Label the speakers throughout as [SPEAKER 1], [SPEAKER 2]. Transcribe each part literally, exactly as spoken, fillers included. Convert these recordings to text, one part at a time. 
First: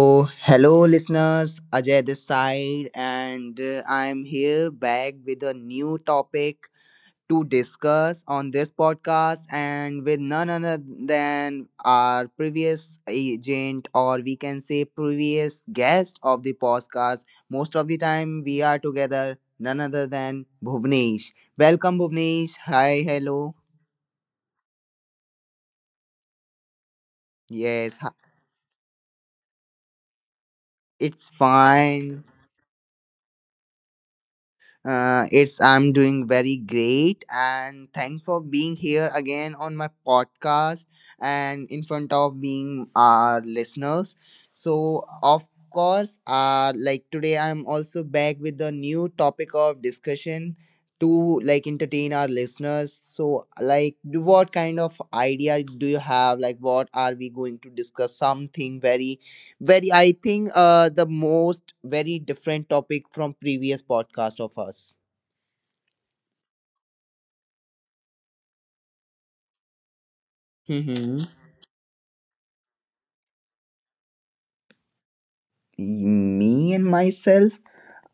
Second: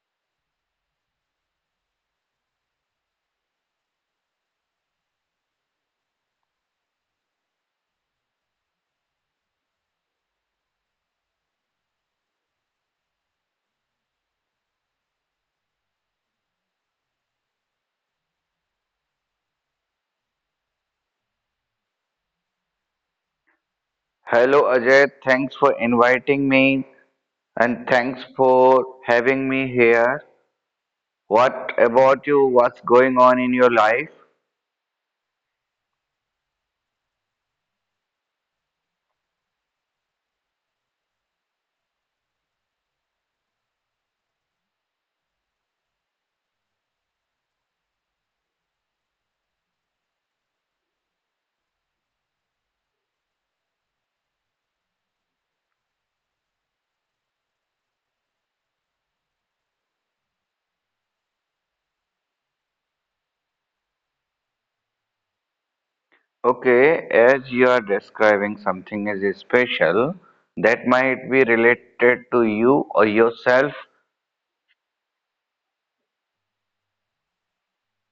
[SPEAKER 1] So, hello, listeners. Ajay this side, and uh, I'm here back with a new topic to discuss on this podcast, and with none other than our previous agent, or we can say previous guest of the podcast. Most of the time, we are together, none other than Bhuvnesh. Welcome, Bhuvnesh. Hi, hello.
[SPEAKER 2] Hello Ajay, thanks for inviting me and
[SPEAKER 1] Yes, hi-
[SPEAKER 2] thanks for having me here.
[SPEAKER 1] it's
[SPEAKER 2] What
[SPEAKER 1] fine.
[SPEAKER 2] about you? What's going on in your life?
[SPEAKER 1] Uh, it's I'm doing very great, and thanks for being here again on my podcast and in front of being our listeners. So of course, uh, like today I'm also back with the new topic of discussion to like entertain our listeners. So like, do- what kind of idea do you have? Like, what are we going to discuss? Something very very, I think, uh, the most very different topic from previous podcast of us.
[SPEAKER 2] Okay, as you are describing something as special, that
[SPEAKER 1] Mm-hmm.
[SPEAKER 2] might be related to you or yourself.
[SPEAKER 1] Me and myself,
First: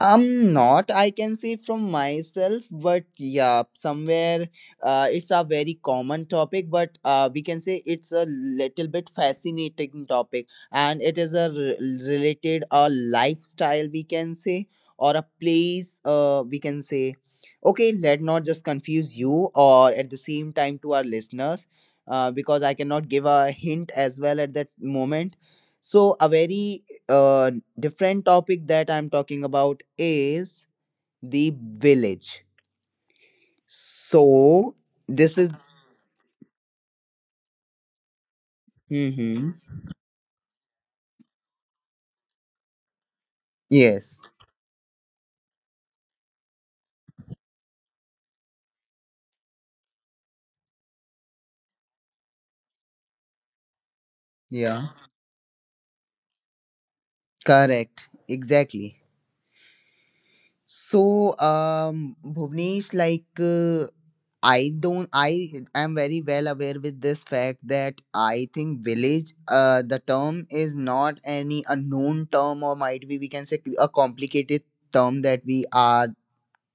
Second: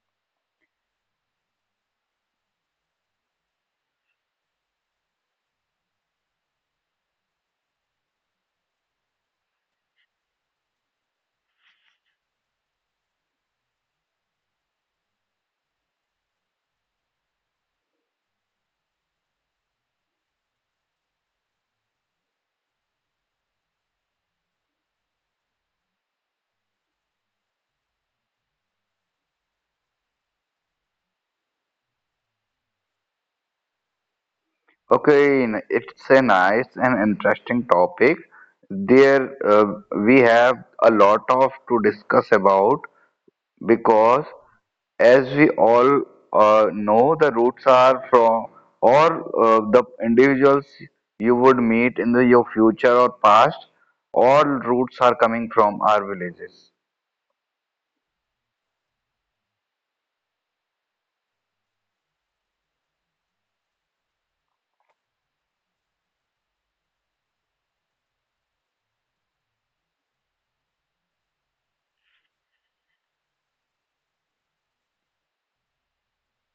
[SPEAKER 1] I'm not, I can say from myself, but yeah, somewhere uh, it's a very common topic, but uh, we can say it's a little bit fascinating topic and it is a re- related a lifestyle, we can say, or a place, uh, we can say. Okay, let not just confuse you or at the same time to our listeners, uh, because I cannot give a hint as well at that moment so, a very uh, different topic that I'm talking about is the village. So, this is.
[SPEAKER 2] Okay, n- it's a nice and interesting topic. There,
[SPEAKER 1] Hmm.
[SPEAKER 2] uh, we have a lot of to discuss about,
[SPEAKER 1] Yes.
[SPEAKER 2] because as we all uh, know, the roots are from or uh, the individuals you would meet in the, your future or past, all
[SPEAKER 1] Yeah.
[SPEAKER 2] roots are coming from our villages.
[SPEAKER 1] Correct. Exactly. So, um, Bhuvnesh, like, uh, I don't, I am very well aware with this fact that I think village, uh, the term is not any unknown term or might be, we can say, a complicated term that we are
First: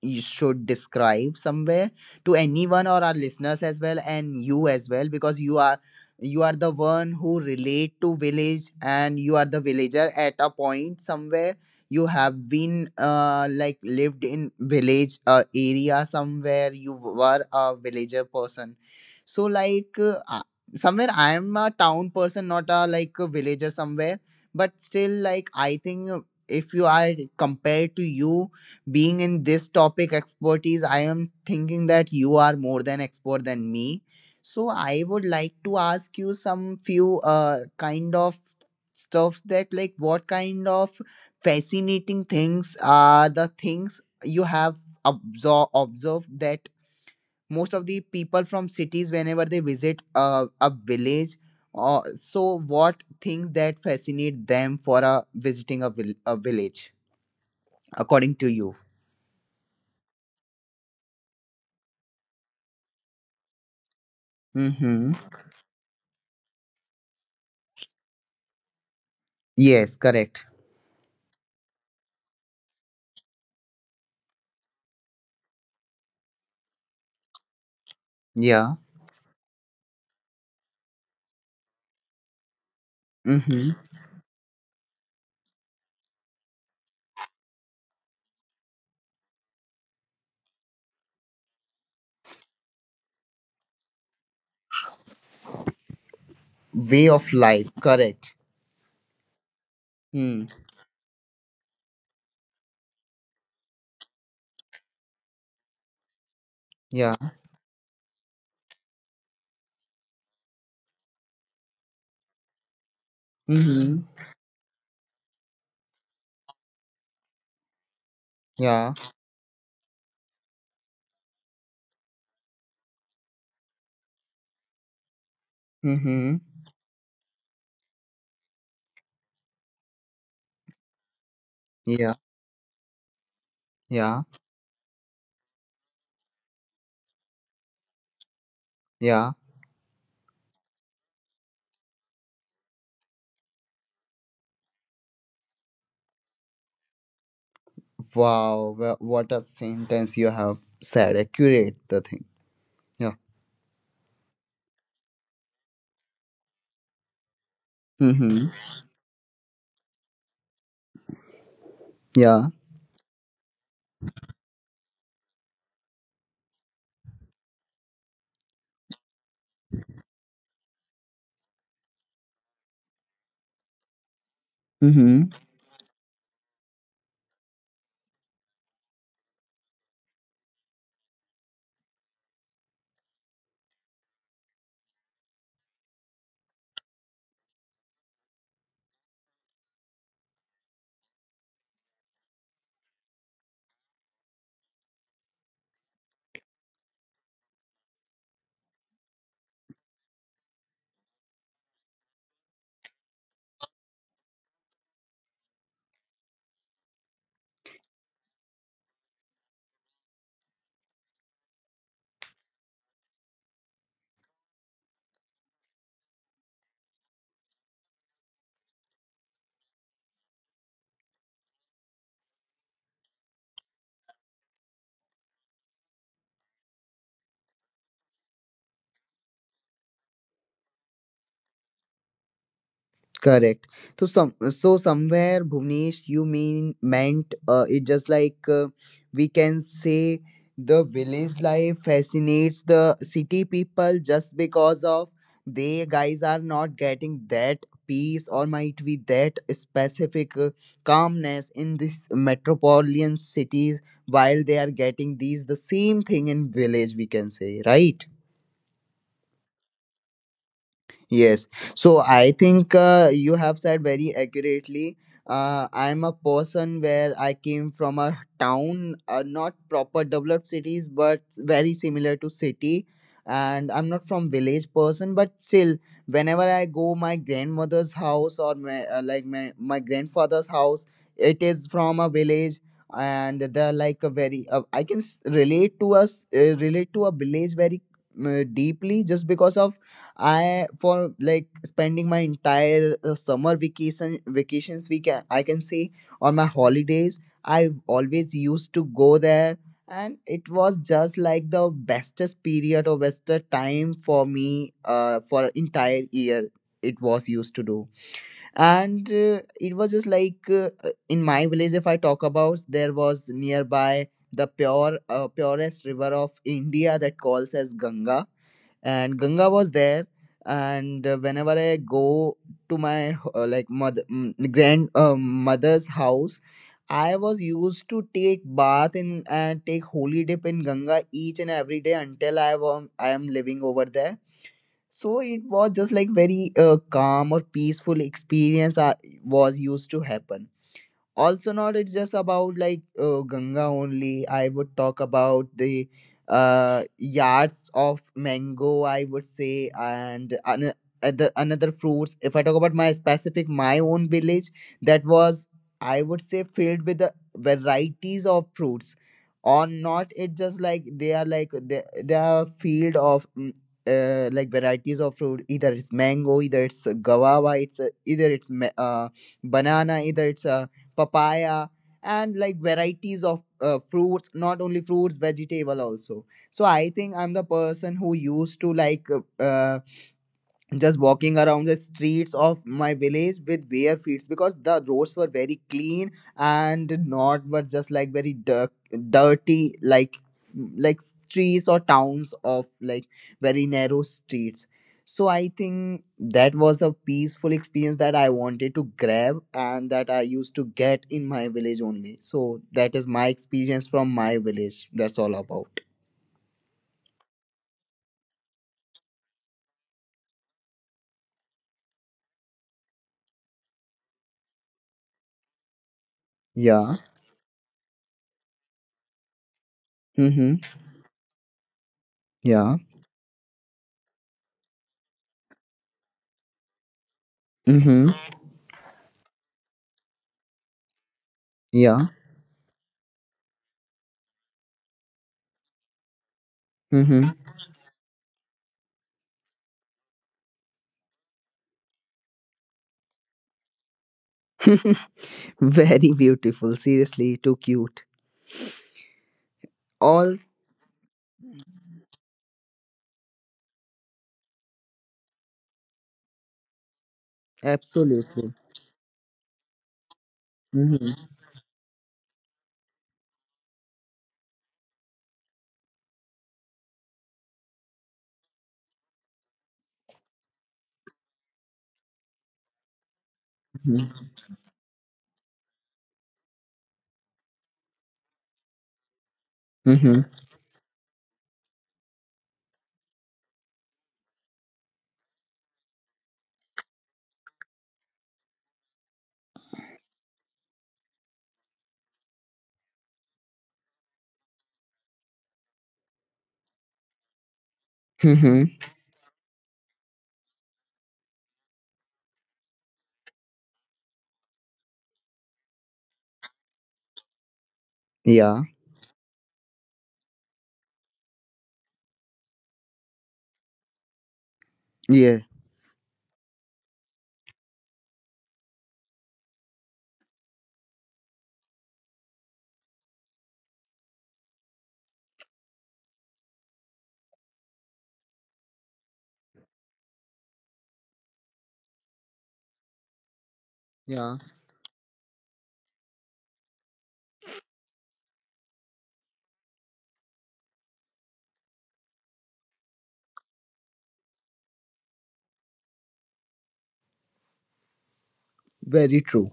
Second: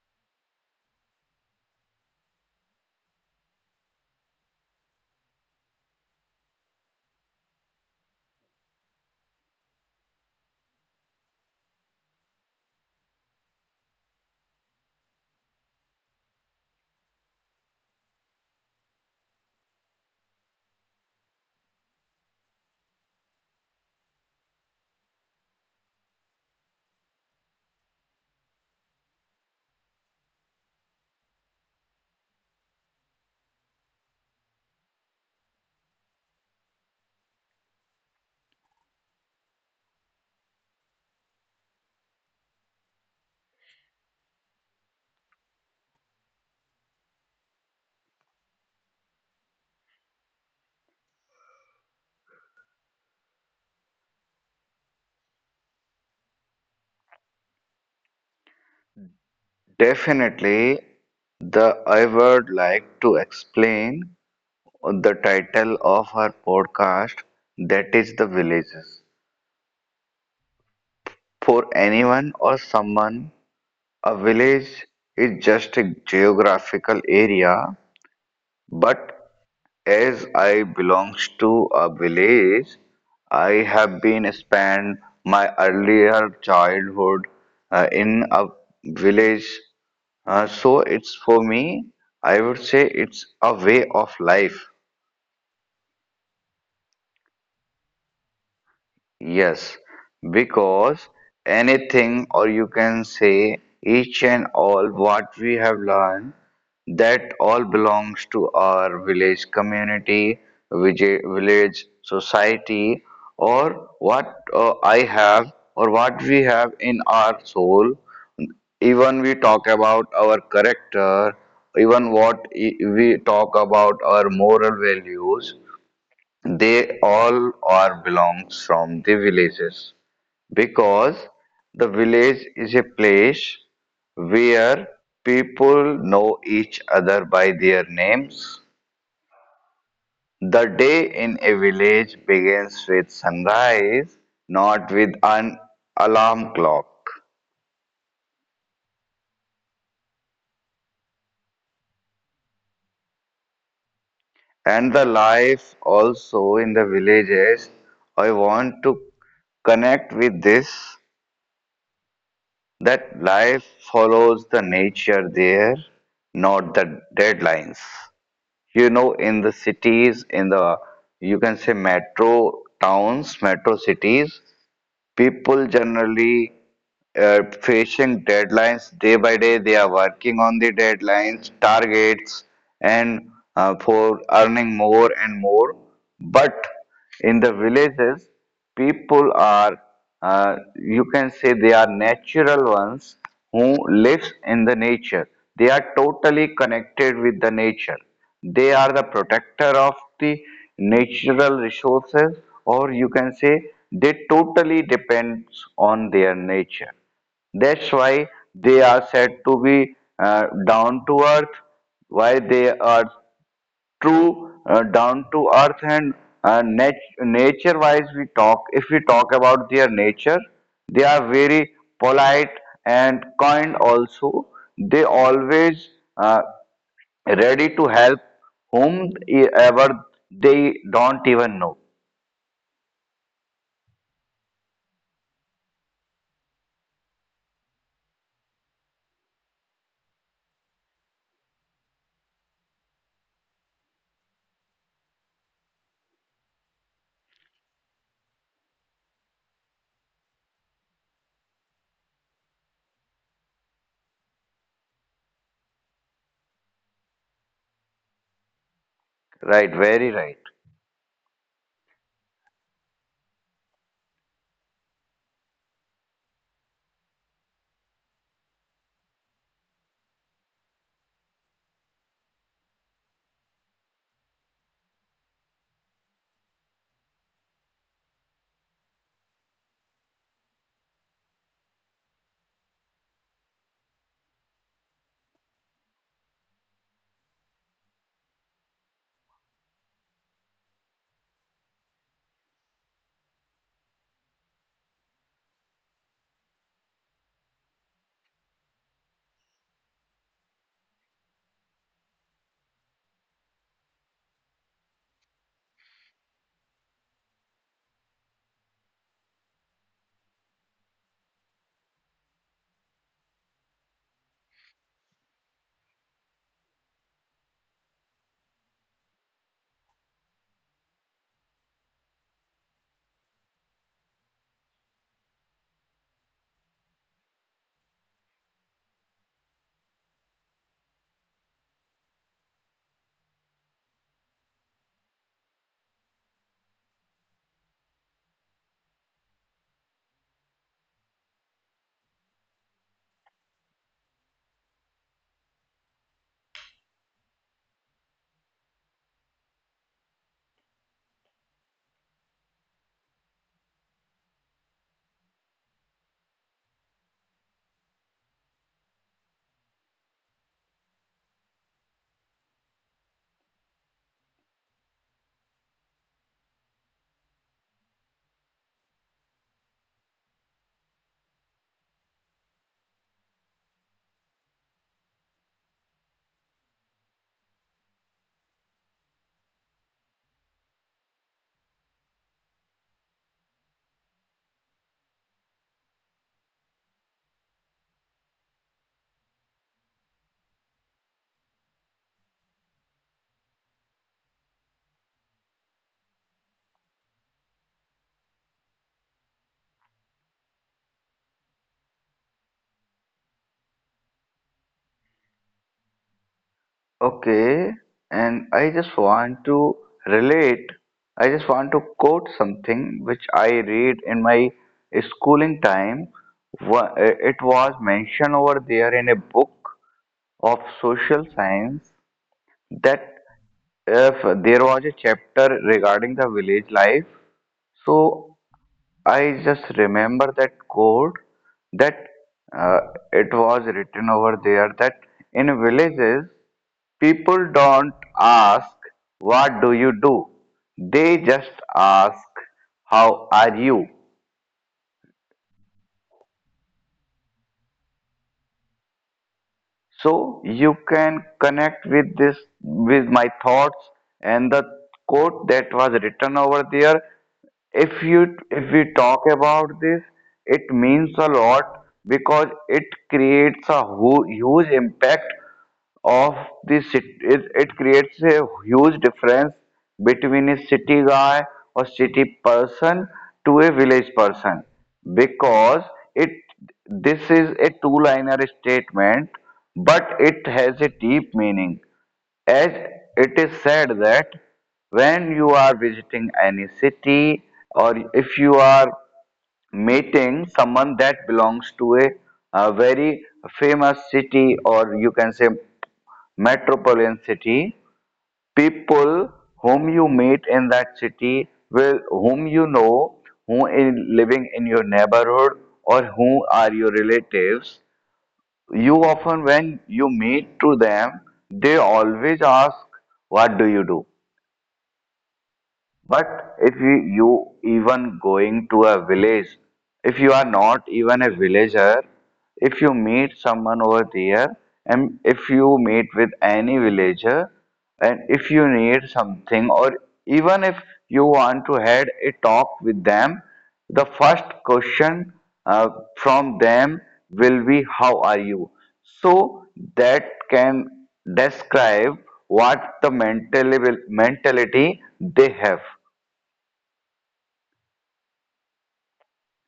[SPEAKER 1] you should describe somewhere to anyone or our listeners as well and you as well because you are you are the one who relate to village and you are the villager at a point somewhere you have been uh, like lived in village uh, area somewhere you were a villager person so like uh, uh, somewhere I am a town person not a like a villager somewhere but still like I think uh, if you are compared to you being in this topic expertise I am thinking that you are more than expert than me, so I would like to ask you some few uh kind of stuffs that like what kind of fascinating things are the things you have absor- observed that most of the people from cities whenever they visit uh, a village, uh, so what things that fascinate them for uh, visiting a, vil- a village according to you.
[SPEAKER 2] Definitely, the I would like to explain
[SPEAKER 1] Mm-hmm.
[SPEAKER 2] the title of our podcast, that is the villages.
[SPEAKER 1] Yes, correct.
[SPEAKER 2] For anyone or someone, a village is just a geographical area,
[SPEAKER 1] Yeah.
[SPEAKER 2] but as I belongs to a village, I
[SPEAKER 1] Mm-hmm.
[SPEAKER 2] have been spent my earlier childhood uh, in a village. Uh, so it's for me, I would say it's a way of life.
[SPEAKER 1] Way of life. Correct.
[SPEAKER 2] Yes,
[SPEAKER 1] Hmm.
[SPEAKER 2] because anything, or you can say each and all what we have learned, that
[SPEAKER 1] Yeah.
[SPEAKER 2] all belongs to our village community, village, village society, or
[SPEAKER 1] Mm-hmm.
[SPEAKER 2] what uh, I have, or what we have in our soul.
[SPEAKER 1] Yeah.
[SPEAKER 2] Even we talk about our character, even what i- we talk about our moral values.
[SPEAKER 1] Mm-hmm.
[SPEAKER 2] They all are belongs from the villages because the
[SPEAKER 1] Yeah.
[SPEAKER 2] village is a place
[SPEAKER 1] Yeah.
[SPEAKER 2] where people know each other by their names.
[SPEAKER 1] Yeah.
[SPEAKER 2] The day in a village begins with sunrise, not with an alarm clock.
[SPEAKER 1] Wow. wha- What a sentence you have said. Accurate the thing. Yeah.
[SPEAKER 2] And the life also in the villages, I
[SPEAKER 1] Mm-hmm.
[SPEAKER 2] want to connect with this.
[SPEAKER 1] Yeah.
[SPEAKER 2] That life follows the nature there, not the deadlines. You know, in the cities, in the you can say metro towns, metro cities,
[SPEAKER 1] Mm-hmm.
[SPEAKER 2] people generally uh, facing deadlines day by day. They are working on the deadlines, targets, and uh, for earning more and more. But in the villages, people are, uh, you can say, they are natural ones who lives in the nature. They are totally connected with the nature. They are the protector of the natural resources, or you can say they totally depends on their nature. That's why they are said to be uh, down to earth, why they are true uh, down to earth, and uh, nat- nature wise we talk, if we talk about their nature, they are very polite and kind also. They always uh, ready to help whom e, ever they don't even know.
[SPEAKER 1] Correct. So some so somewhere Bhuvnesh, you mean meant uh, it just like uh, we can say the village life fascinates the city people just because of they guys are not getting that peace or might be that specific uh, calmness in these metropolitan cities while they are getting these the same thing in village we can say, right?
[SPEAKER 2] Right, very right.
[SPEAKER 1] Yes. So I think uh, you have said very accurately. Uh, I'm a person where I came from a town, uh, not proper developed cities, but very similar to city. And I'm not from village person, but still, whenever I go my grandmother's house or my, uh, like my, my grandfather's house, it is from a village, and they're like a very uh, I can s- relate to us uh, relate to a village very uh, deeply just because of I for like spending my entire uh, summer vacation vacations we can I can say on my holidays I always used to go there and it was just like the bestest period or bestest time for me uh, for entire year it was used to do, and uh, it was just like uh, uh, in my village if I talk about there was nearby the pure uh, purest river of India that calls as Ganga and Ganga was there. And uh, whenever I go to my uh, like mother mm, grand uh, mother's house, I was used to take bath in and take holy dip in Ganga each and every day until I was I am living over there. So it was just like very uh, calm or peaceful experience I was used to happen. Also not it's just about like uh, Ganga only, I would talk about the uh yards of mango I would say, and an- other another fruits if I talk about my specific my own village that was I would say filled with the varieties of fruits, or not it just like they are like they, they are a field of mm, uh, like varieties of fruit, either it's mango, either it's guava, it's uh, either it's ma- uh, banana, either it's a papaya, and like varieties of uh, fruits, not only fruits, vegetable also. So I think I'm the person who used to like uh, uh, just walking around the streets of my village with bare feet because the roads were very clean and not but just like very dir- dirty like like streets or towns of like very narrow streets. So I think that was the peaceful experience that I wanted to grab and that I used to get in my village only, so that is my experience from my village, that's all about.
[SPEAKER 2] Okay, and I just want to relate, I just want to quote something which I read in my schooling time. Wha-
[SPEAKER 1] Yeah.
[SPEAKER 2] It was mentioned over there in a book of
[SPEAKER 1] Mhm.
[SPEAKER 2] social science
[SPEAKER 1] Yeah.
[SPEAKER 2] that, if there was a chapter regarding the village life,
[SPEAKER 1] Mhm.
[SPEAKER 2] so I just remember that quote that
[SPEAKER 1] Yeah.
[SPEAKER 2] uh, it was written over there that in villages
[SPEAKER 1] Mhm.
[SPEAKER 2] people don't ask what do you do, they just ask how are you.
[SPEAKER 1] Very beautiful. Seriously, too cute.
[SPEAKER 2] So
[SPEAKER 1] All
[SPEAKER 2] you can connect with this with my thoughts and the quote that was written over there. if you if
[SPEAKER 1] absolutely.
[SPEAKER 2] we talk about this, it means a
[SPEAKER 1] Mm-hmm.
[SPEAKER 2] lot because it creates a hu- huge impact of the city. It, it creates a huge difference between a city guy or city person to a village
[SPEAKER 1] Mm-hmm.
[SPEAKER 2] person, because it this is a two liner statement, but
[SPEAKER 1] Mm-hmm.
[SPEAKER 2] it has a deep meaning. As it is said that when you are visiting any city, or if you are meeting someone that belongs to a, a very famous city, or you can say metropolitan city,
[SPEAKER 1] Mm-hmm.
[SPEAKER 2] people whom you meet in that city, will whom you know, who is living in your neighborhood, or who are your relatives,
[SPEAKER 1] Yeah.
[SPEAKER 2] you often when you meet to them, they always ask what do you do.
[SPEAKER 1] Yeah.
[SPEAKER 2] But if you, you even going to a village, if you are not even a villager, if you meet someone over there, and if you meet with any villager, and if you need something, or even if you want to had a talk with them, the first
[SPEAKER 1] Yeah.
[SPEAKER 2] question uh, from them will be how are you? So that can describe what the mental mentality they have.
[SPEAKER 1] Very true.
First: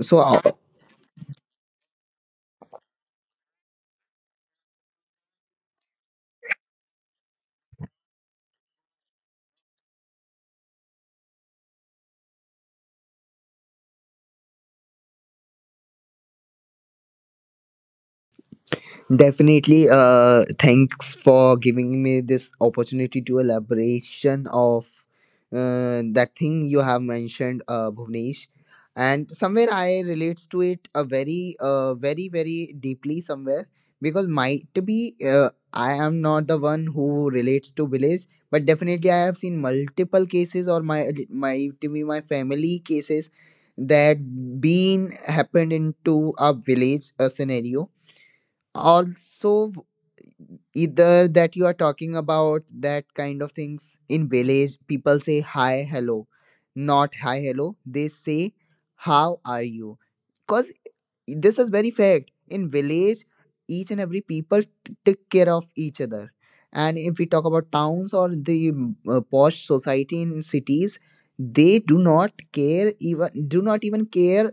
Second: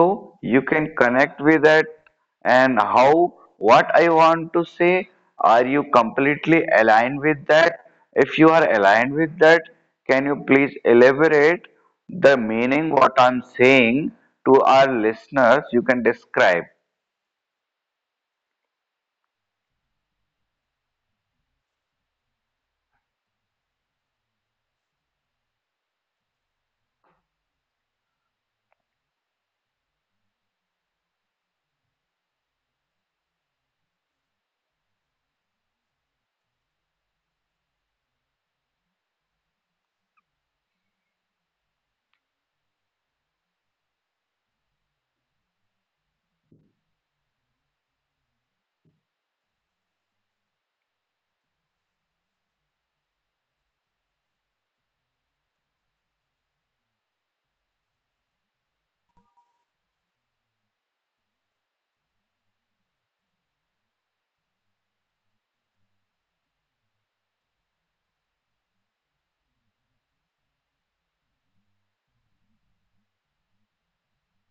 [SPEAKER 1] So, uh,
[SPEAKER 2] you can connect with that. And how what I want to say, are you completely aligned with that? If you are aligned with that, can you please elaborate the meaning what I'm saying to our listeners? You can describe.
[SPEAKER 1] definitely. Uh, thanks for giving me this opportunity to elaboration of uh, that thing you have mentioned, uh, Bhuvnesh. And somewhere I relates to it a very, uh, very, very deeply somewhere because might be uh, I am not the one who relates to village, but definitely I have seen multiple cases or my might be my family cases that been happened into a village uh, scenario also, either that you are talking about that kind of things in village people say hi hello, not hi hello they say how are you because this is very fact in village, each and every people t- take care of each other. And if we talk about towns or the mm, uh, posh society in cities, they do not care, even do not even care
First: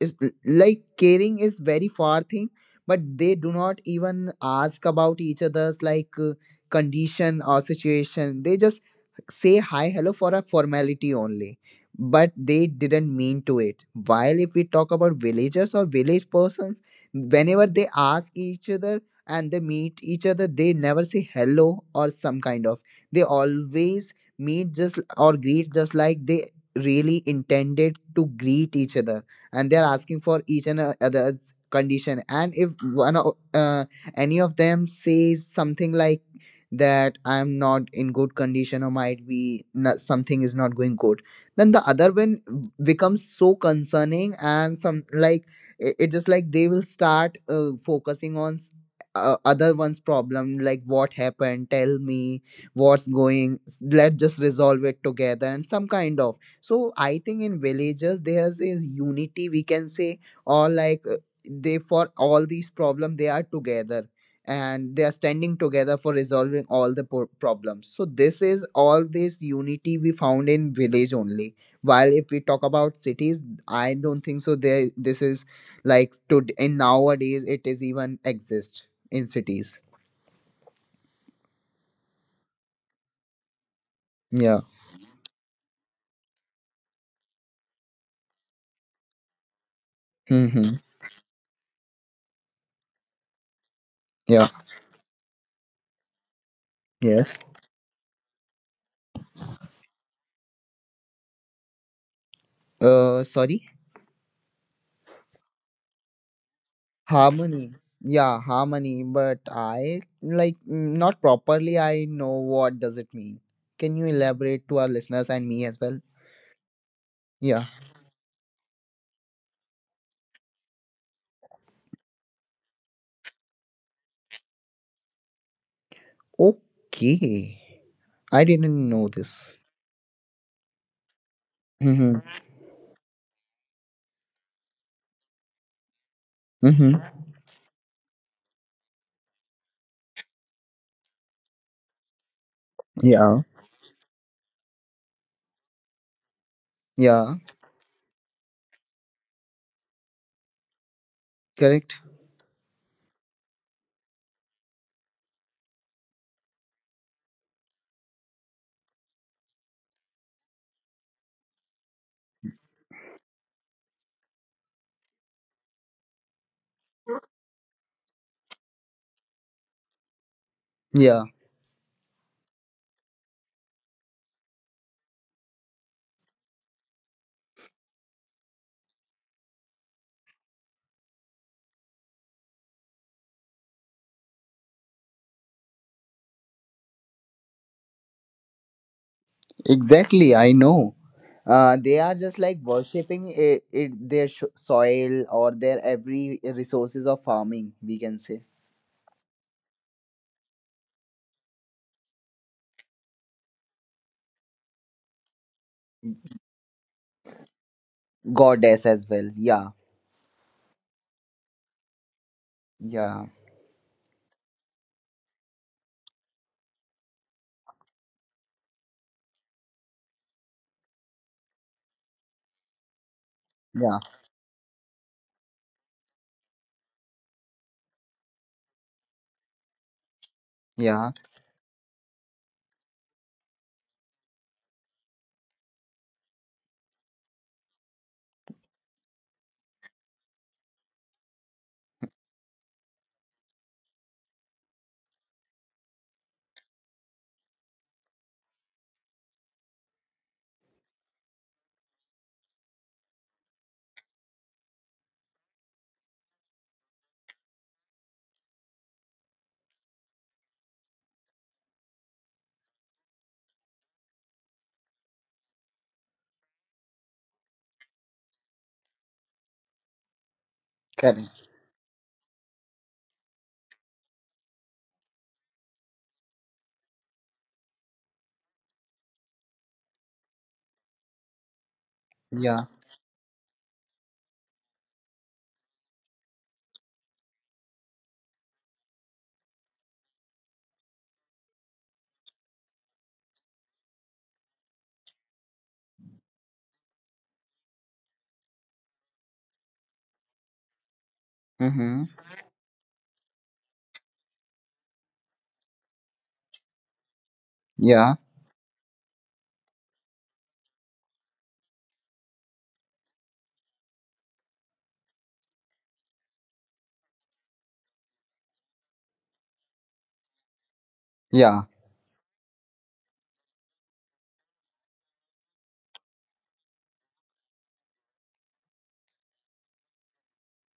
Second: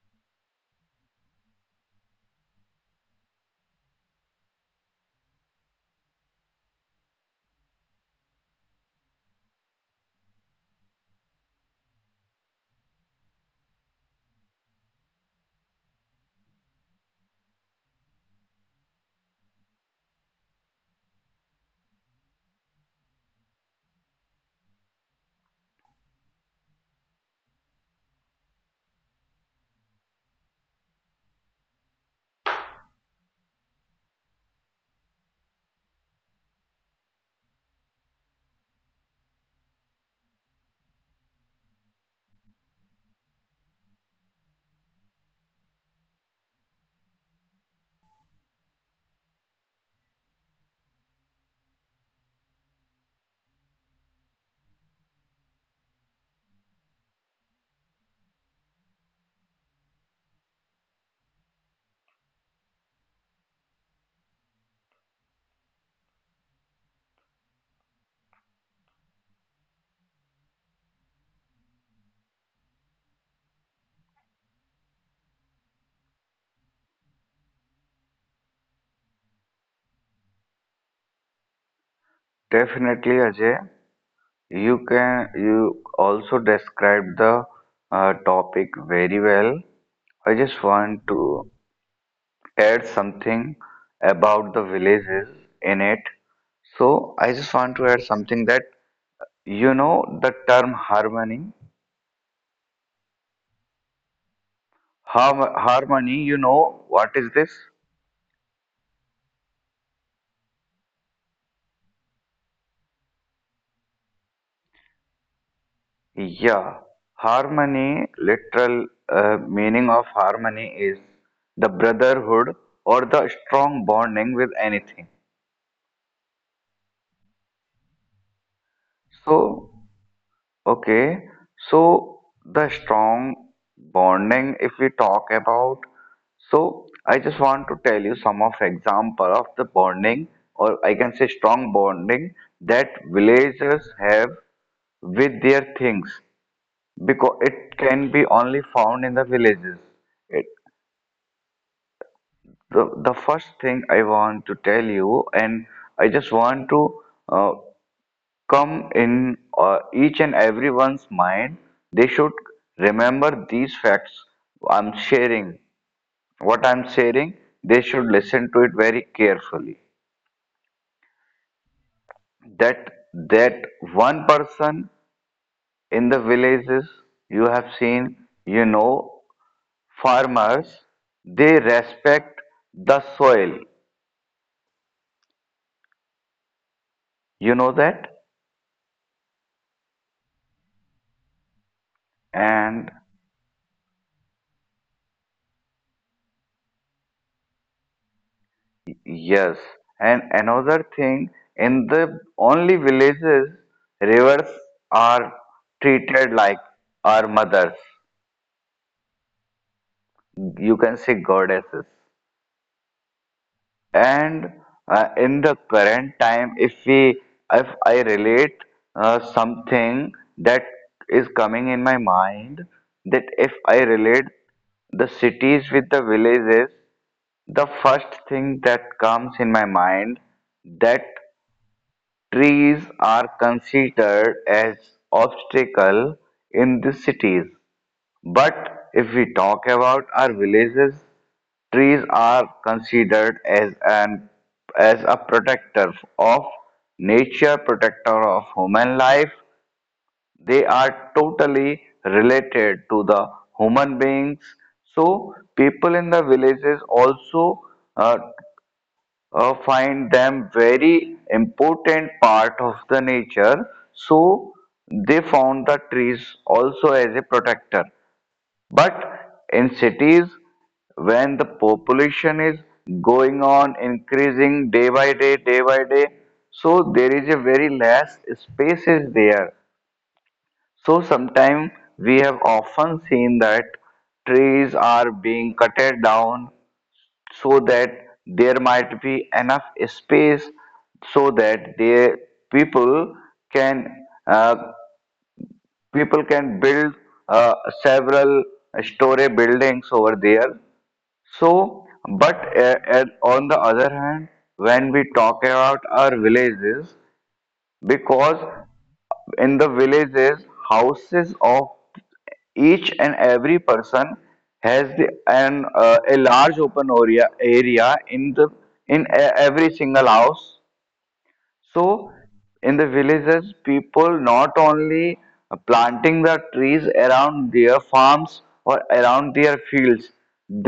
[SPEAKER 1] is like caring is very far thing, but they do not even ask about each other's like uh, condition or situation, they just say hi hello for a formality only, but they didn't mean to it. While if we talk about villagers or village persons, whenever they ask each other and they meet each other, they never say hello or some kind of, they always meet just or greet just like they really intended to greet each other, and they're asking for each and uh, other's condition. And if one o- uh, any of them says something like that I'm not in good condition or might be not, something is not going good, then the other one becomes so concerning and some like, it, it just like they will start uh, focusing on s- uh, other one's problem like what happened, tell me what's going, let's just resolve it together and some kind of. So I think in villages there's a unity we can say, or like uh, they for all these problems they are together and they are standing together for resolving all the pro- problems. So this is all this unity we found in village only. While if we talk about cities, I don't think so. There this is like to in nowadays it is even exist in cities.
[SPEAKER 2] Definitely, Ajay.
[SPEAKER 1] Yeah.
[SPEAKER 2] You can you also described the uh, topic very well. I just
[SPEAKER 1] Mm-hmm.
[SPEAKER 2] want to add something
[SPEAKER 1] Yeah.
[SPEAKER 2] about the villages in it. So I
[SPEAKER 1] Yes.
[SPEAKER 2] just want to add something that you know the term harmony.
[SPEAKER 1] Uh, sorry.
[SPEAKER 2] Har Harmony, you know what is this?
[SPEAKER 1] Harmony. Yeah, harmony, but I like mm, not properly I know what does it mean. Can you elaborate to our listeners and me as well?
[SPEAKER 2] Yeah,
[SPEAKER 1] Yeah.
[SPEAKER 2] harmony, literal uh, meaning of harmony is the brotherhood or the strong bonding with anything.
[SPEAKER 1] Okay. I didn't know this.
[SPEAKER 2] So, okay,
[SPEAKER 1] Mm-hmm.
[SPEAKER 2] so the strong bonding, if we talk about, so
[SPEAKER 1] Mm-hmm.
[SPEAKER 2] I just want to tell you some of example of the bonding, or I can say strong bonding that
[SPEAKER 1] Yeah.
[SPEAKER 2] villagers have with their things,
[SPEAKER 1] Yeah.
[SPEAKER 2] because it can be only found in the villages.
[SPEAKER 1] Correct.
[SPEAKER 2] The, the first thing I want to tell you, and I just want to uh, come in uh, each and everyone's mind, they should remember these facts I'm sharing. What I'm sharing, they should listen to it very carefully.
[SPEAKER 1] Yeah.
[SPEAKER 2] That that one person in the villages, you have seen, you know, farmers, they respect the soil. You know that?
[SPEAKER 1] Exactly. I know. Uh, they are just like
[SPEAKER 2] And
[SPEAKER 1] worshipping it, it their sh- soil or their every resources of farming. We can say
[SPEAKER 2] yes, and another thing, in the only villages, rivers are treated like our mothers.
[SPEAKER 1] goddess as well. Yeah.
[SPEAKER 2] You can say goddesses.
[SPEAKER 1] Yeah.
[SPEAKER 2] And uh, in the current time, if we, if I relate uh, something that is coming in my mind, that if I
[SPEAKER 1] Yeah.
[SPEAKER 2] relate the cities with the villages, the first thing that comes in my mind that
[SPEAKER 1] Yeah.
[SPEAKER 2] trees are considered as obstacle in the cities, but if we talk about our villages, trees are considered as an as a protector of nature, protector of human life. They are totally related to the human beings. So people in the villages also uh, uh, find them very important part of the nature, so they found the trees also as a protector. But in
[SPEAKER 1] Correct.
[SPEAKER 2] cities, when the population is going on increasing day by day day by day so there is a very less spaces there, so
[SPEAKER 1] Yeah.
[SPEAKER 2] sometimes we have often seen that trees are being cutted down so that there might be enough space, so that the people can uh, people can build uh, several story buildings over there. So
[SPEAKER 1] Mm-hmm.
[SPEAKER 2] but uh, uh, on the other hand, when we talk about our villages,
[SPEAKER 1] Yeah.
[SPEAKER 2] because in the villages houses of each and every person has the, an uh, a large open area area in the in e- every single house,
[SPEAKER 1] Yeah.
[SPEAKER 2] so in the villages people not only planting the trees around their farms or around their fields,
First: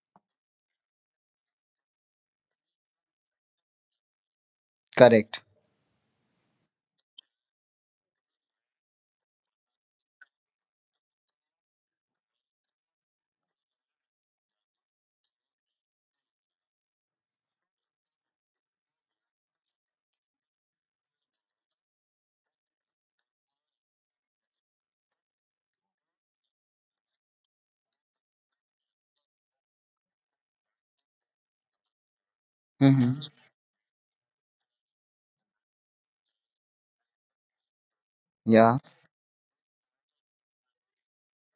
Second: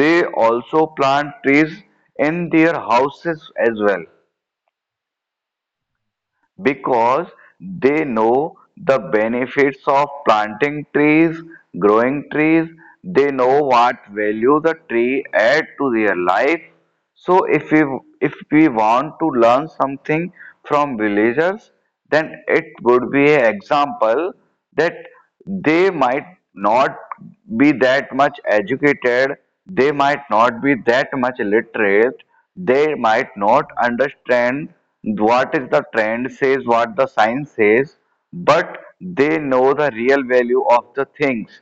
[SPEAKER 2] they also plant trees in their houses as well,
[SPEAKER 1] Correct.
[SPEAKER 2] because they know the benefits of planting trees, growing trees, they know what value the tree add to their life. So if we if we want to learn something from villagers, then it would be an example that they might not be that much educated, they might not be that much literate, they
[SPEAKER 1] Mm-hmm.
[SPEAKER 2] might not understand what is the trend says, what the science says, but
[SPEAKER 1] Yeah.
[SPEAKER 2] they know the real value of the things.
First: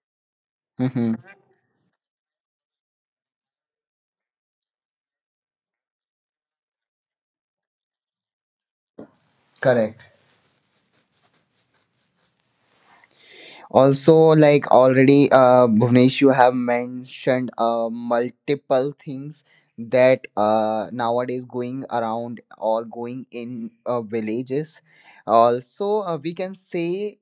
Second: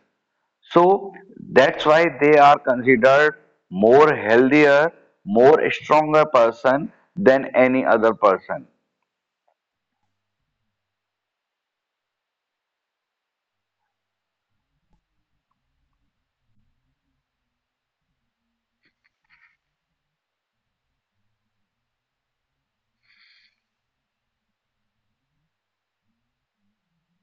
[SPEAKER 2] So
[SPEAKER 1] Mm-hmm.
[SPEAKER 2] that's why they are considered more healthier, more stronger person than any other person.
[SPEAKER 1] Correct. Also, like already, uh, Bhuvnesh, you have mentioned uh, multiple things that uh, nowadays going around or going in uh, villages. Also, uh, we can say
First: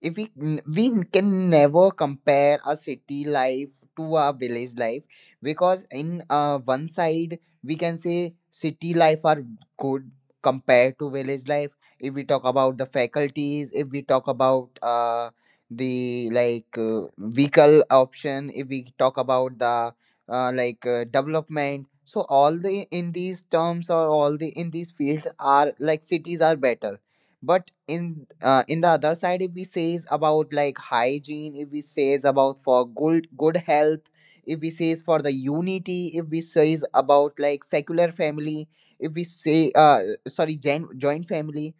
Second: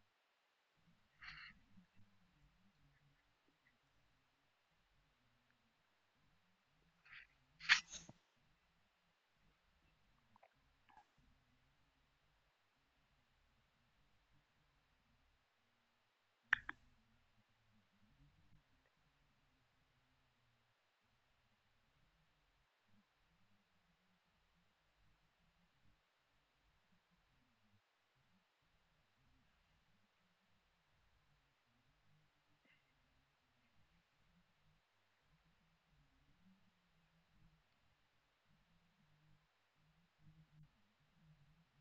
[SPEAKER 1] if we we can never compare a city life to a village life because in uh, one side we can say city life are good compared to village life if we talk about the faculties, if we talk about uh, the like uh, vehicle option, if we talk about the uh, like uh, development. So all the in these terms or all the in these fields are like cities are better, but in uh, in the other side if we says about like hygiene, if we says about for good good health, if we says for the unity, if we says about like secular family, if we say uh sorry gen- joint family,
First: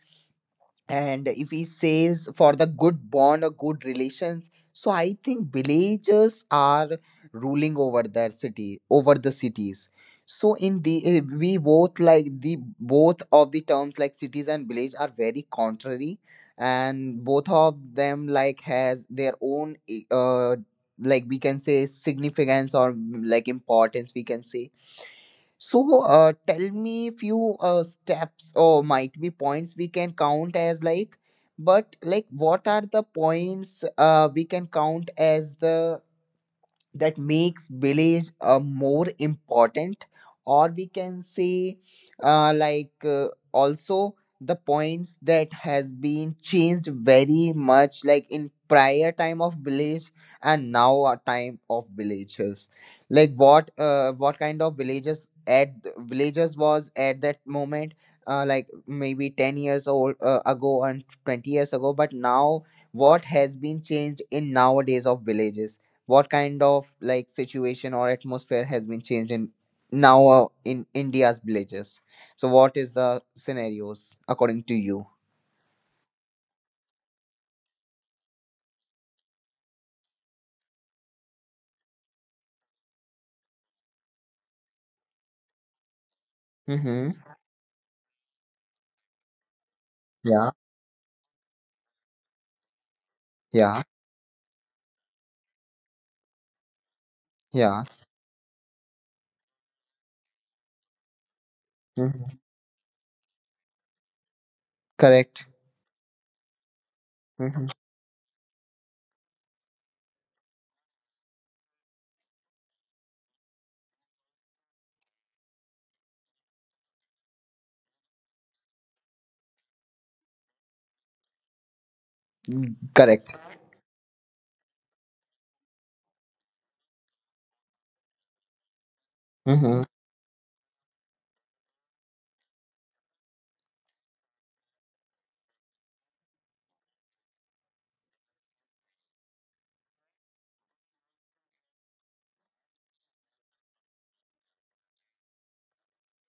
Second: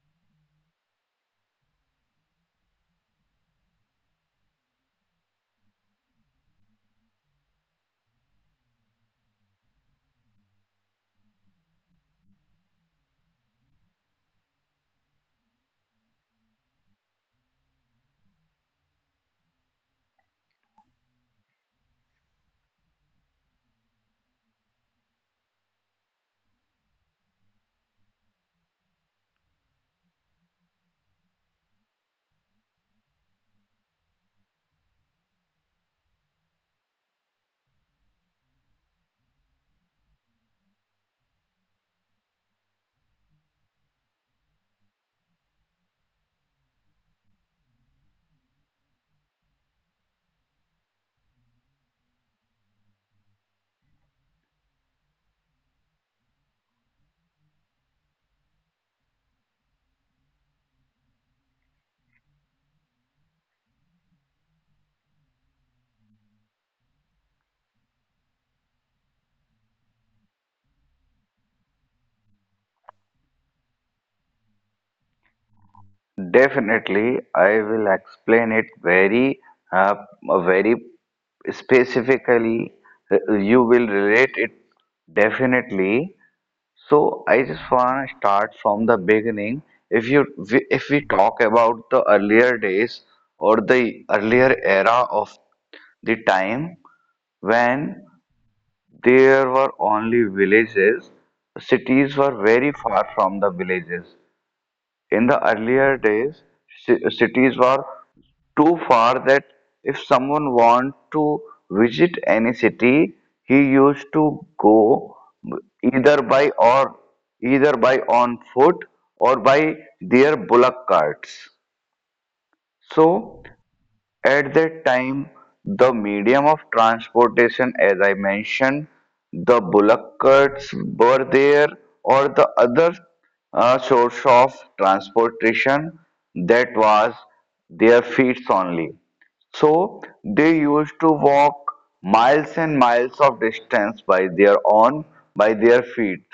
[SPEAKER 1] and if he says for the good bond or good relations, so I think villages are ruling over their city, over the cities. So in the eh, we both like the both of the terms like cities and village are very contrary, and both of them like has their own eh, uh like we can say significance or mm, like importance we can say. So, uh, tell me few uh, steps or might be points we can count as like, but like what are the points uh, we can count as the that makes village uh, more important, or we can say uh, like uh, also the points that has been changed very much like in prior time of village and now our time of villages. Like what uh, what kind of villages at villages was at that moment, uh, like maybe ten years old uh, ago and twenty years ago, but now what has been changed in nowadays of villages, what kind of like situation or atmosphere has been changed in now uh, in India's villages. So what is the scenarios according to you?
[SPEAKER 2] Definitely, I will explain it very, uh, very specifically. Uh, You will relate it definitely.
[SPEAKER 1] Mm-hmm.
[SPEAKER 2] So I just want to start from the beginning. If you,
[SPEAKER 1] Yeah.
[SPEAKER 2] we- if we talk about the earlier days or the
[SPEAKER 1] Yeah.
[SPEAKER 2] earlier era of the time when
[SPEAKER 1] Yeah.
[SPEAKER 2] there were only villages, cities
[SPEAKER 1] Hmm.
[SPEAKER 2] were very far from the villages. In
[SPEAKER 1] Correct.
[SPEAKER 2] the earlier days, ci- cities
[SPEAKER 1] Hmm.
[SPEAKER 2] were too far that if someone wanted to visit any city, he used to go either by or either by on foot or by their bullock carts.
[SPEAKER 1] Correct.
[SPEAKER 2] So at that time, the medium of transportation, as I mentioned, the
[SPEAKER 1] Hmm.
[SPEAKER 2] bullock carts were there, or the other uh, source of transportation, that was their feet only. So they used to walk miles and miles of distance by their own, by their feet.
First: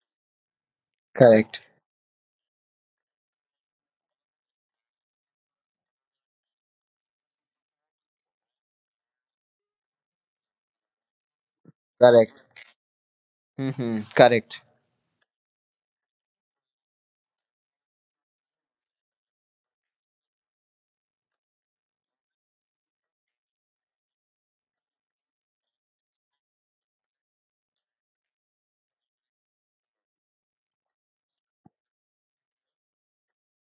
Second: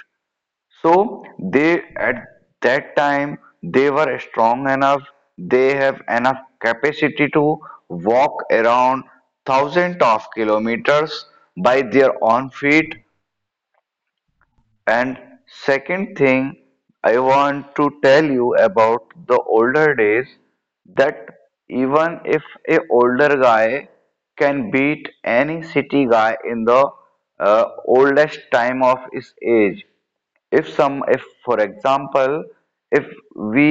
[SPEAKER 2] So
[SPEAKER 1] Correct.
[SPEAKER 2] they at that time they were strong enough, they have enough capacity to walk around thousands of kilometers by their
[SPEAKER 1] Correct.
[SPEAKER 2] own feet.
[SPEAKER 1] Hmm. Correct.
[SPEAKER 2] And second thing I want to tell you about the older days, that even if a older guy can beat any city guy in the uh, oldest time of his age, if some if for example, if we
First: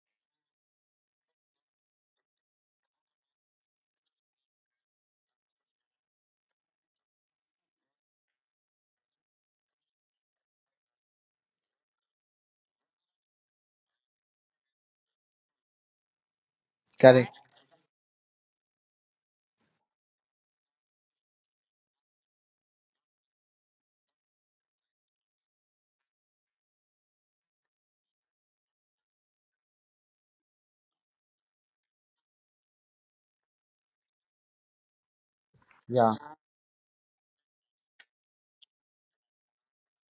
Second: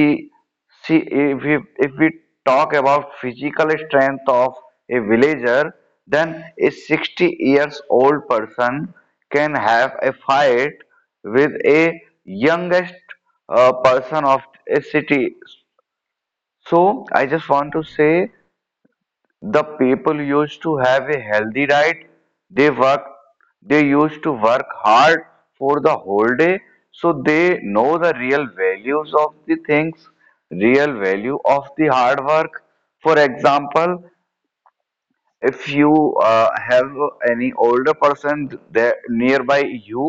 [SPEAKER 2] see if we if we talk about physical strength of a villager, then a sixty years old person can have a fight with a youngest uh, person of a city. So I
[SPEAKER 1] Correct.
[SPEAKER 2] just want to say the people used to have a healthy diet. They work. They used to work hard for the whole day, so they know the real values of the things, real value of the hard work. For example, if you
[SPEAKER 1] Yeah.
[SPEAKER 2] uh, have any older person th- there nearby you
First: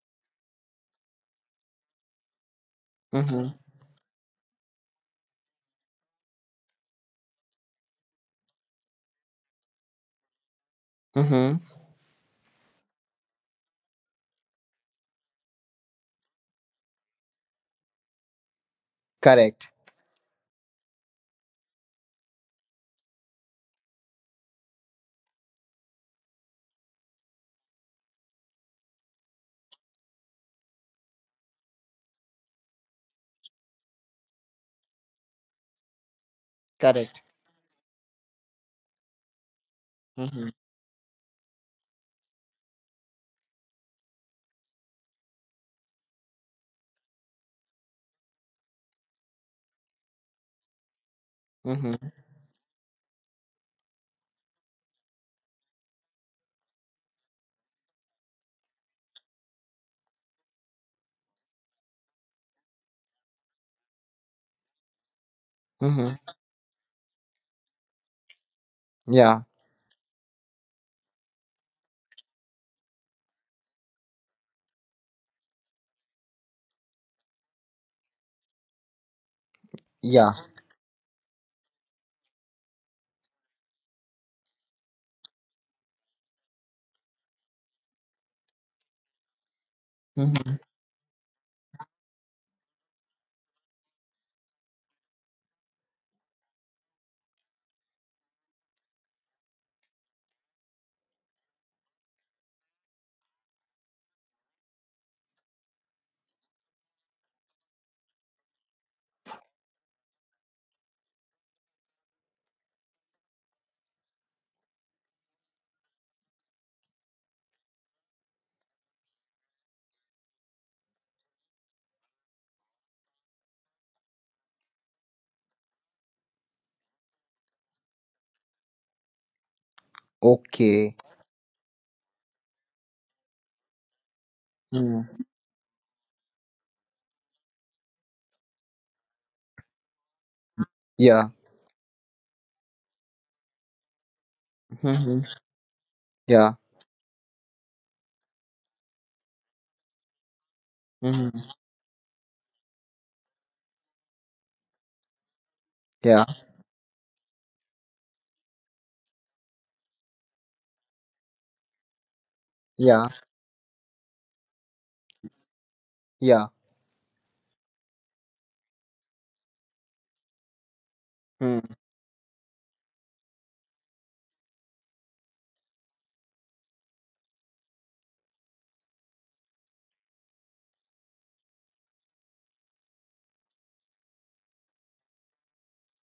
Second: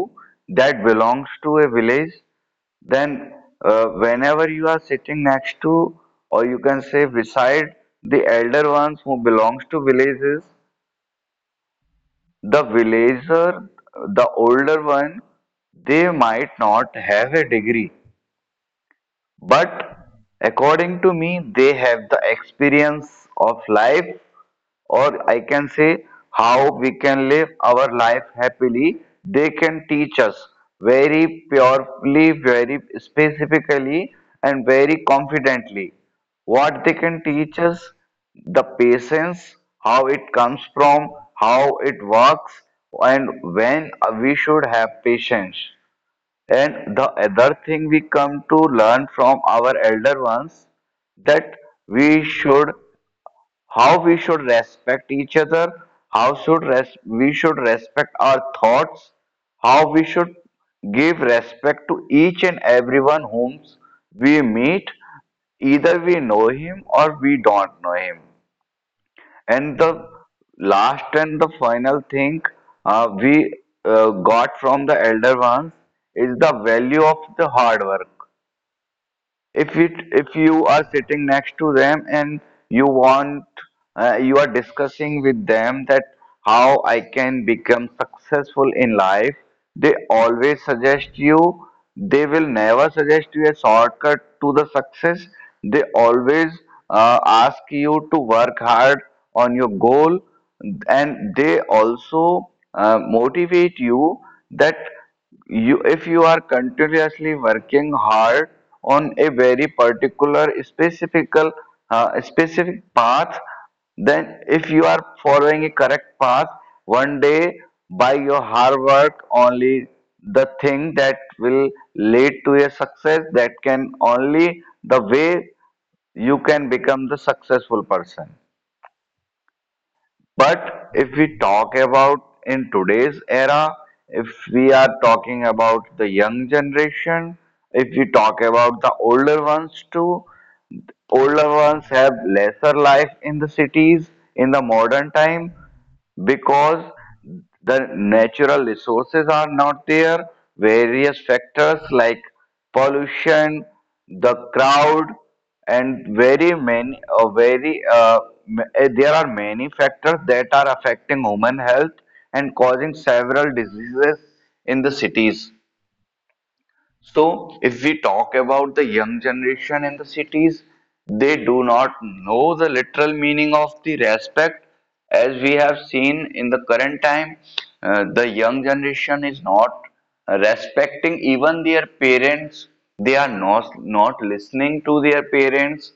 [SPEAKER 2] that belongs to a village, then
[SPEAKER 1] Hmm.
[SPEAKER 2] uh, whenever you are sitting next to, or you can say beside the elder ones who belongs to villages,
[SPEAKER 1] Hmm.
[SPEAKER 2] the villager, the older one, they might not have a degree,
[SPEAKER 1] Correct.
[SPEAKER 2] but according to me, they have the experience of life, or I can say how we can live our life happily. They can teach us very purely, very specifically, and very confidently. What they
[SPEAKER 1] Correct.
[SPEAKER 2] can teach us, the patience, how it
[SPEAKER 1] Hmm.
[SPEAKER 2] comes from, how it works, and when we should have patience. And the other thing we come to learn from our elder ones that
[SPEAKER 1] Hmm.
[SPEAKER 2] we should, how we should respect each other, how should res- we should respect our thoughts, how we should give respect to each and everyone whom we meet, either
[SPEAKER 1] Hmm.
[SPEAKER 2] we know him or we don't know him.
[SPEAKER 1] Yeah.
[SPEAKER 2] And the last and the final thing uh, we uh, got from the elder ones is the value of the hard work. If it
[SPEAKER 1] Yeah.
[SPEAKER 2] if you are sitting next to them and you want, uh, you are discussing with them that how I can become successful in life, they
[SPEAKER 1] Hmm.
[SPEAKER 2] always suggest you, they will never suggest you a shortcut to the success. They always uh, ask you to work hard on your goal, and they also uh, motivate you that you, if you are continuously working hard on a very particular specific, uh, specific path, then if you are following a correct path, one day by your hard work only, the thing that will lead to a success, that can only, the way you can become the successful person.
[SPEAKER 1] Okay.
[SPEAKER 2] But if we talk about in today's era, if we
[SPEAKER 1] Hmm.
[SPEAKER 2] are talking about the young generation, if we talk about the older ones too,
[SPEAKER 1] Yeah.
[SPEAKER 2] older ones have lesser life in the cities in the
[SPEAKER 1] Hmm.
[SPEAKER 2] modern time
[SPEAKER 1] Yeah.
[SPEAKER 2] because the natural resources are not there,
[SPEAKER 1] Hmm.
[SPEAKER 2] various factors like pollution, the crowd, and very many, uh, very uh, m- uh, there are many factors that are affecting human health and causing
[SPEAKER 1] Yeah,
[SPEAKER 2] several diseases in the cities.
[SPEAKER 1] yeah,
[SPEAKER 2] So, if we talk about the young generation in the cities, they do
[SPEAKER 1] hmm,
[SPEAKER 2] not know the literal meaning of the respect. As we have seen in the current time, uh, the young generation is not respecting even their parents. They are not, not listening to their parents.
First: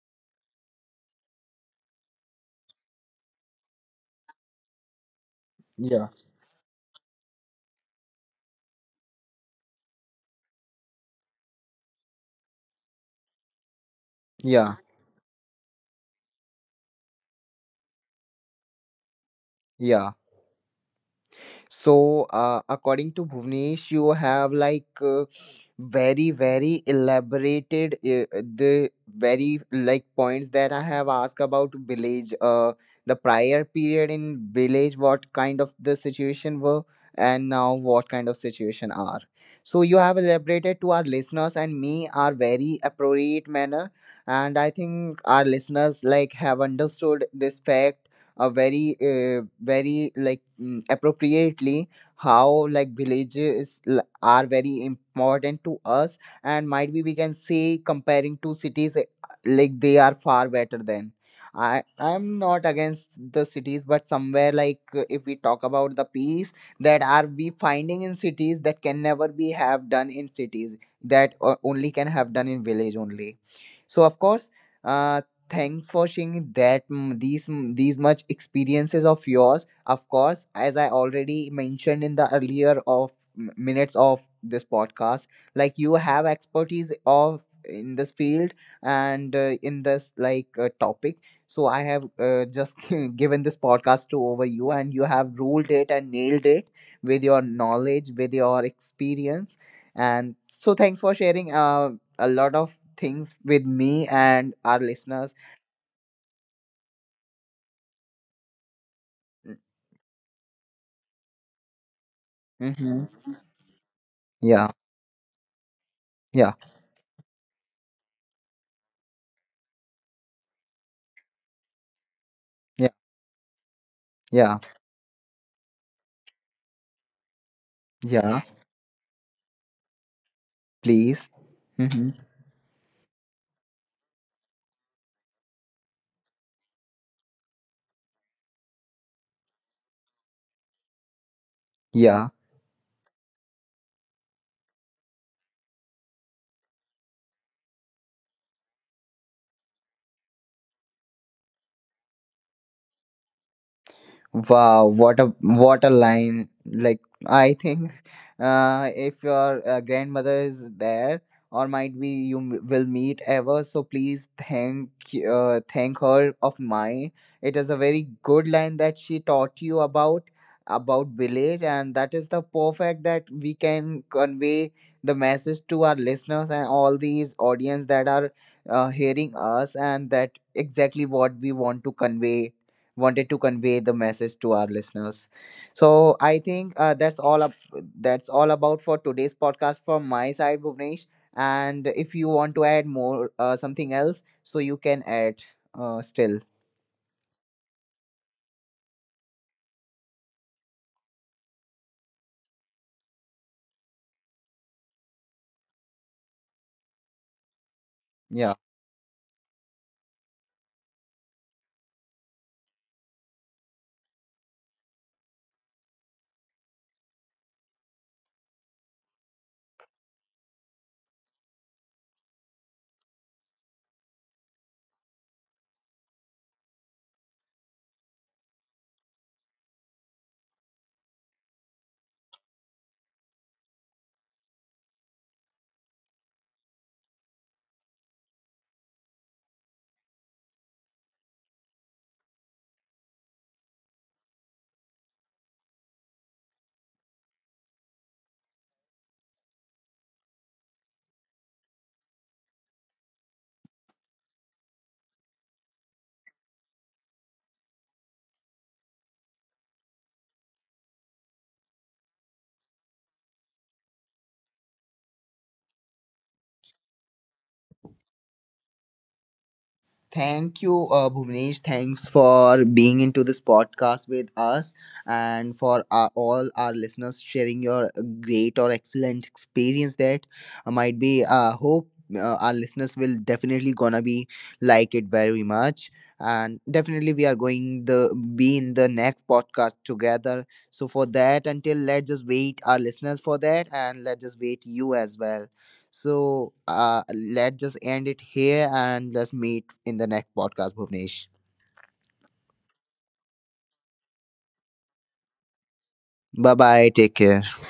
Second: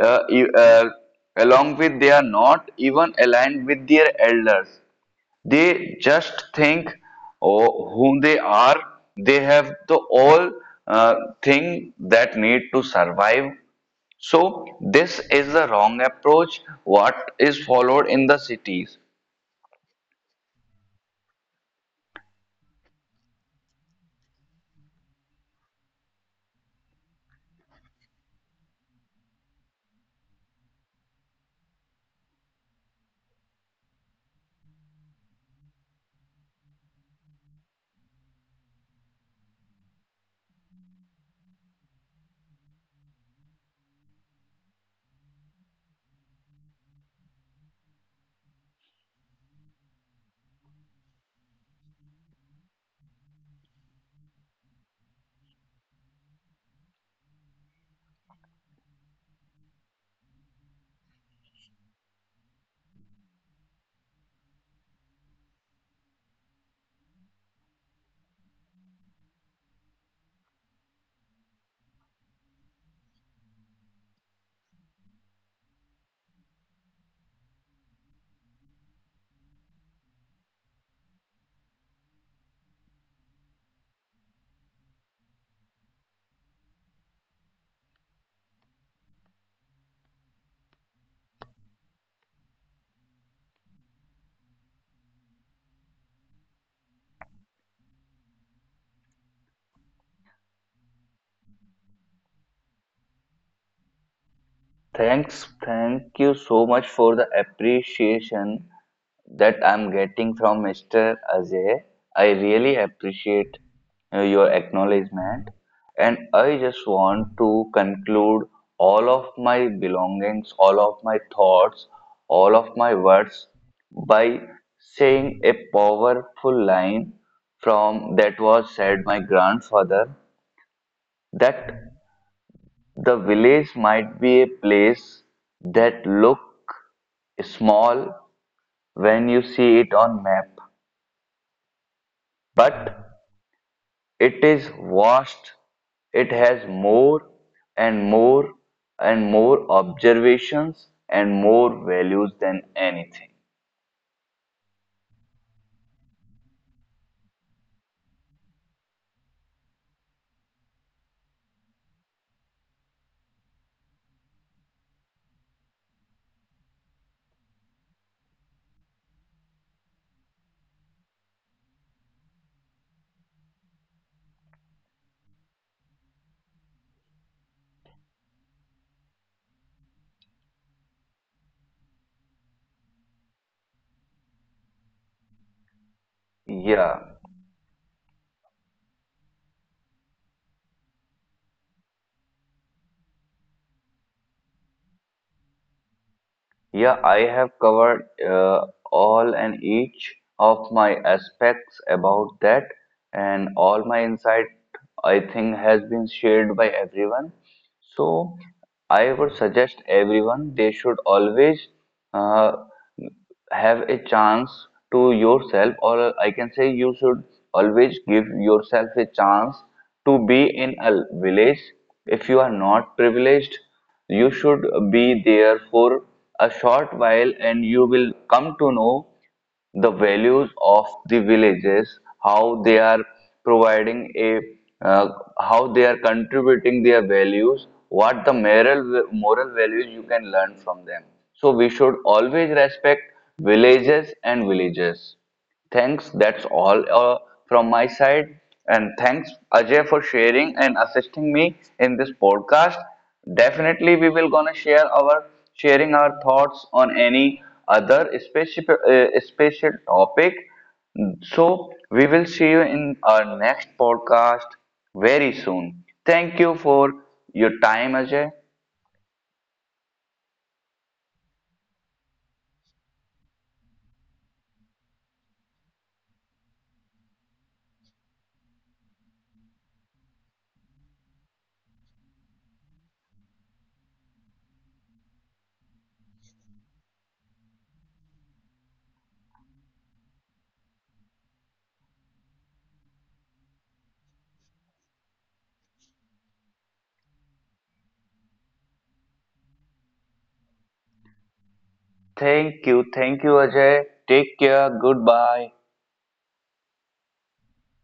[SPEAKER 2] Uh, e- uh, Along with, they are not even aligned with their elders. They
[SPEAKER 1] yeah,
[SPEAKER 2] just think, oh, whom they are. They have the all uh, thing that need to survive. So
[SPEAKER 1] yeah,
[SPEAKER 2] this is the wrong approach. What is followed in the cities?
[SPEAKER 1] yeah. So, uh, according to Bhuvnesh, you have like uh, very, very elaborated uh, the very like points that I have asked about village, uh, the prior period in village, what kind of the situation were, and now what kind of situation are. So you have elaborated to our listeners and me are very appropriate manner, and I think our listeners like have understood this fact uh, very uh, very like mm, appropriately how like villages l- are very important to us, and might be we can say comparing to cities uh, like they are far better than. I i'm not against the cities, but somewhere like uh, if we talk about the peace that are we finding in cities, that can never be have done in cities, that uh, only can have done in village only. So of course, uh, thanks for sharing that mm, these mm, these much experiences of yours. Of course, as I already mentioned in the earlier of m- minutes of this podcast, like you have expertise of in this field and uh, in this like uh, topic. So I have uh, just given this podcast to over you, and you have ruled it and nailed it with your knowledge, with your experience. And so thanks for sharing uh a lot of things with me and our listeners.
[SPEAKER 2] Thanks, thank you so much for the appreciation that I'm getting from mister Ajay. I really
[SPEAKER 1] Mm-hmm.
[SPEAKER 2] appreciate uh, your
[SPEAKER 1] Yeah,
[SPEAKER 2] acknowledgement, and
[SPEAKER 1] yeah,
[SPEAKER 2] I just want to conclude all of my belongings, all of my thoughts, all of
[SPEAKER 1] yeah,
[SPEAKER 2] my words by
[SPEAKER 1] yeah,
[SPEAKER 2] saying a powerful line from
[SPEAKER 1] yeah.
[SPEAKER 2] that was said my grandfather,
[SPEAKER 1] Please.
[SPEAKER 2] that
[SPEAKER 1] Mm-hmm.
[SPEAKER 2] the village might be a place that look small when you see it on map,
[SPEAKER 1] Yeah.
[SPEAKER 2] but it is vast. It has more and more and more observations and more values than anything.
[SPEAKER 1] Wow, what a what a line! Like I think, uh, if your uh, grandmother is there, or might be you m- will meet ever, so please thank y- uh, thank her of mine. It is a very good line that she taught you about about village, and that is the perfect that we can convey the message to our listeners and all these audience that are uh, hearing us, and that exactly what we want to convey wanted to convey the message to our listeners. So I think uh, that's
[SPEAKER 2] Yeah,
[SPEAKER 1] all up, that's all about for today's podcast from my side, Bhuvnesh. And if you want to add more uh, something else, so you can add uh, still.
[SPEAKER 2] Yeah, I have covered uh, all and each of my aspects about that, and all my insight I think has been shared by everyone. So
[SPEAKER 1] Yeah.
[SPEAKER 2] I would suggest everyone they should always uh, have a chance to yourself, or I can say you should always give yourself a chance to be in a village. If you are not privileged, you should be there for a short while and you will come to know the values of the villages, how they are providing a, uh, how they are contributing their values, what the moral moral values you can learn from them. So we should always respect villages and villages. Thanks, that's all, uh, from my side. And thanks, Ajay, for sharing and assisting me in this podcast. Definitely, we will gonna share our sharing our thoughts on any other specific, uh, special topic. So we will see you in our next podcast very soon. Thank you for your time, Ajay.
[SPEAKER 1] Thank you, uh, Bhuvnesh. Thanks for being into this podcast with us and for our, all our listeners, sharing your great or excellent experience that might be. Uh, hope uh, our listeners will definitely gonna be like it very much. And definitely, we are going the be in the next podcast together. So for that, until let's just wait our listeners for that, and let's just wait you as well. So uh, let's just end it here and let's meet in the next podcast, Bhuvnesh.
[SPEAKER 2] Thank you, thank you, Ajay. Take care. Goodbye.
[SPEAKER 1] Bye bye. Take care.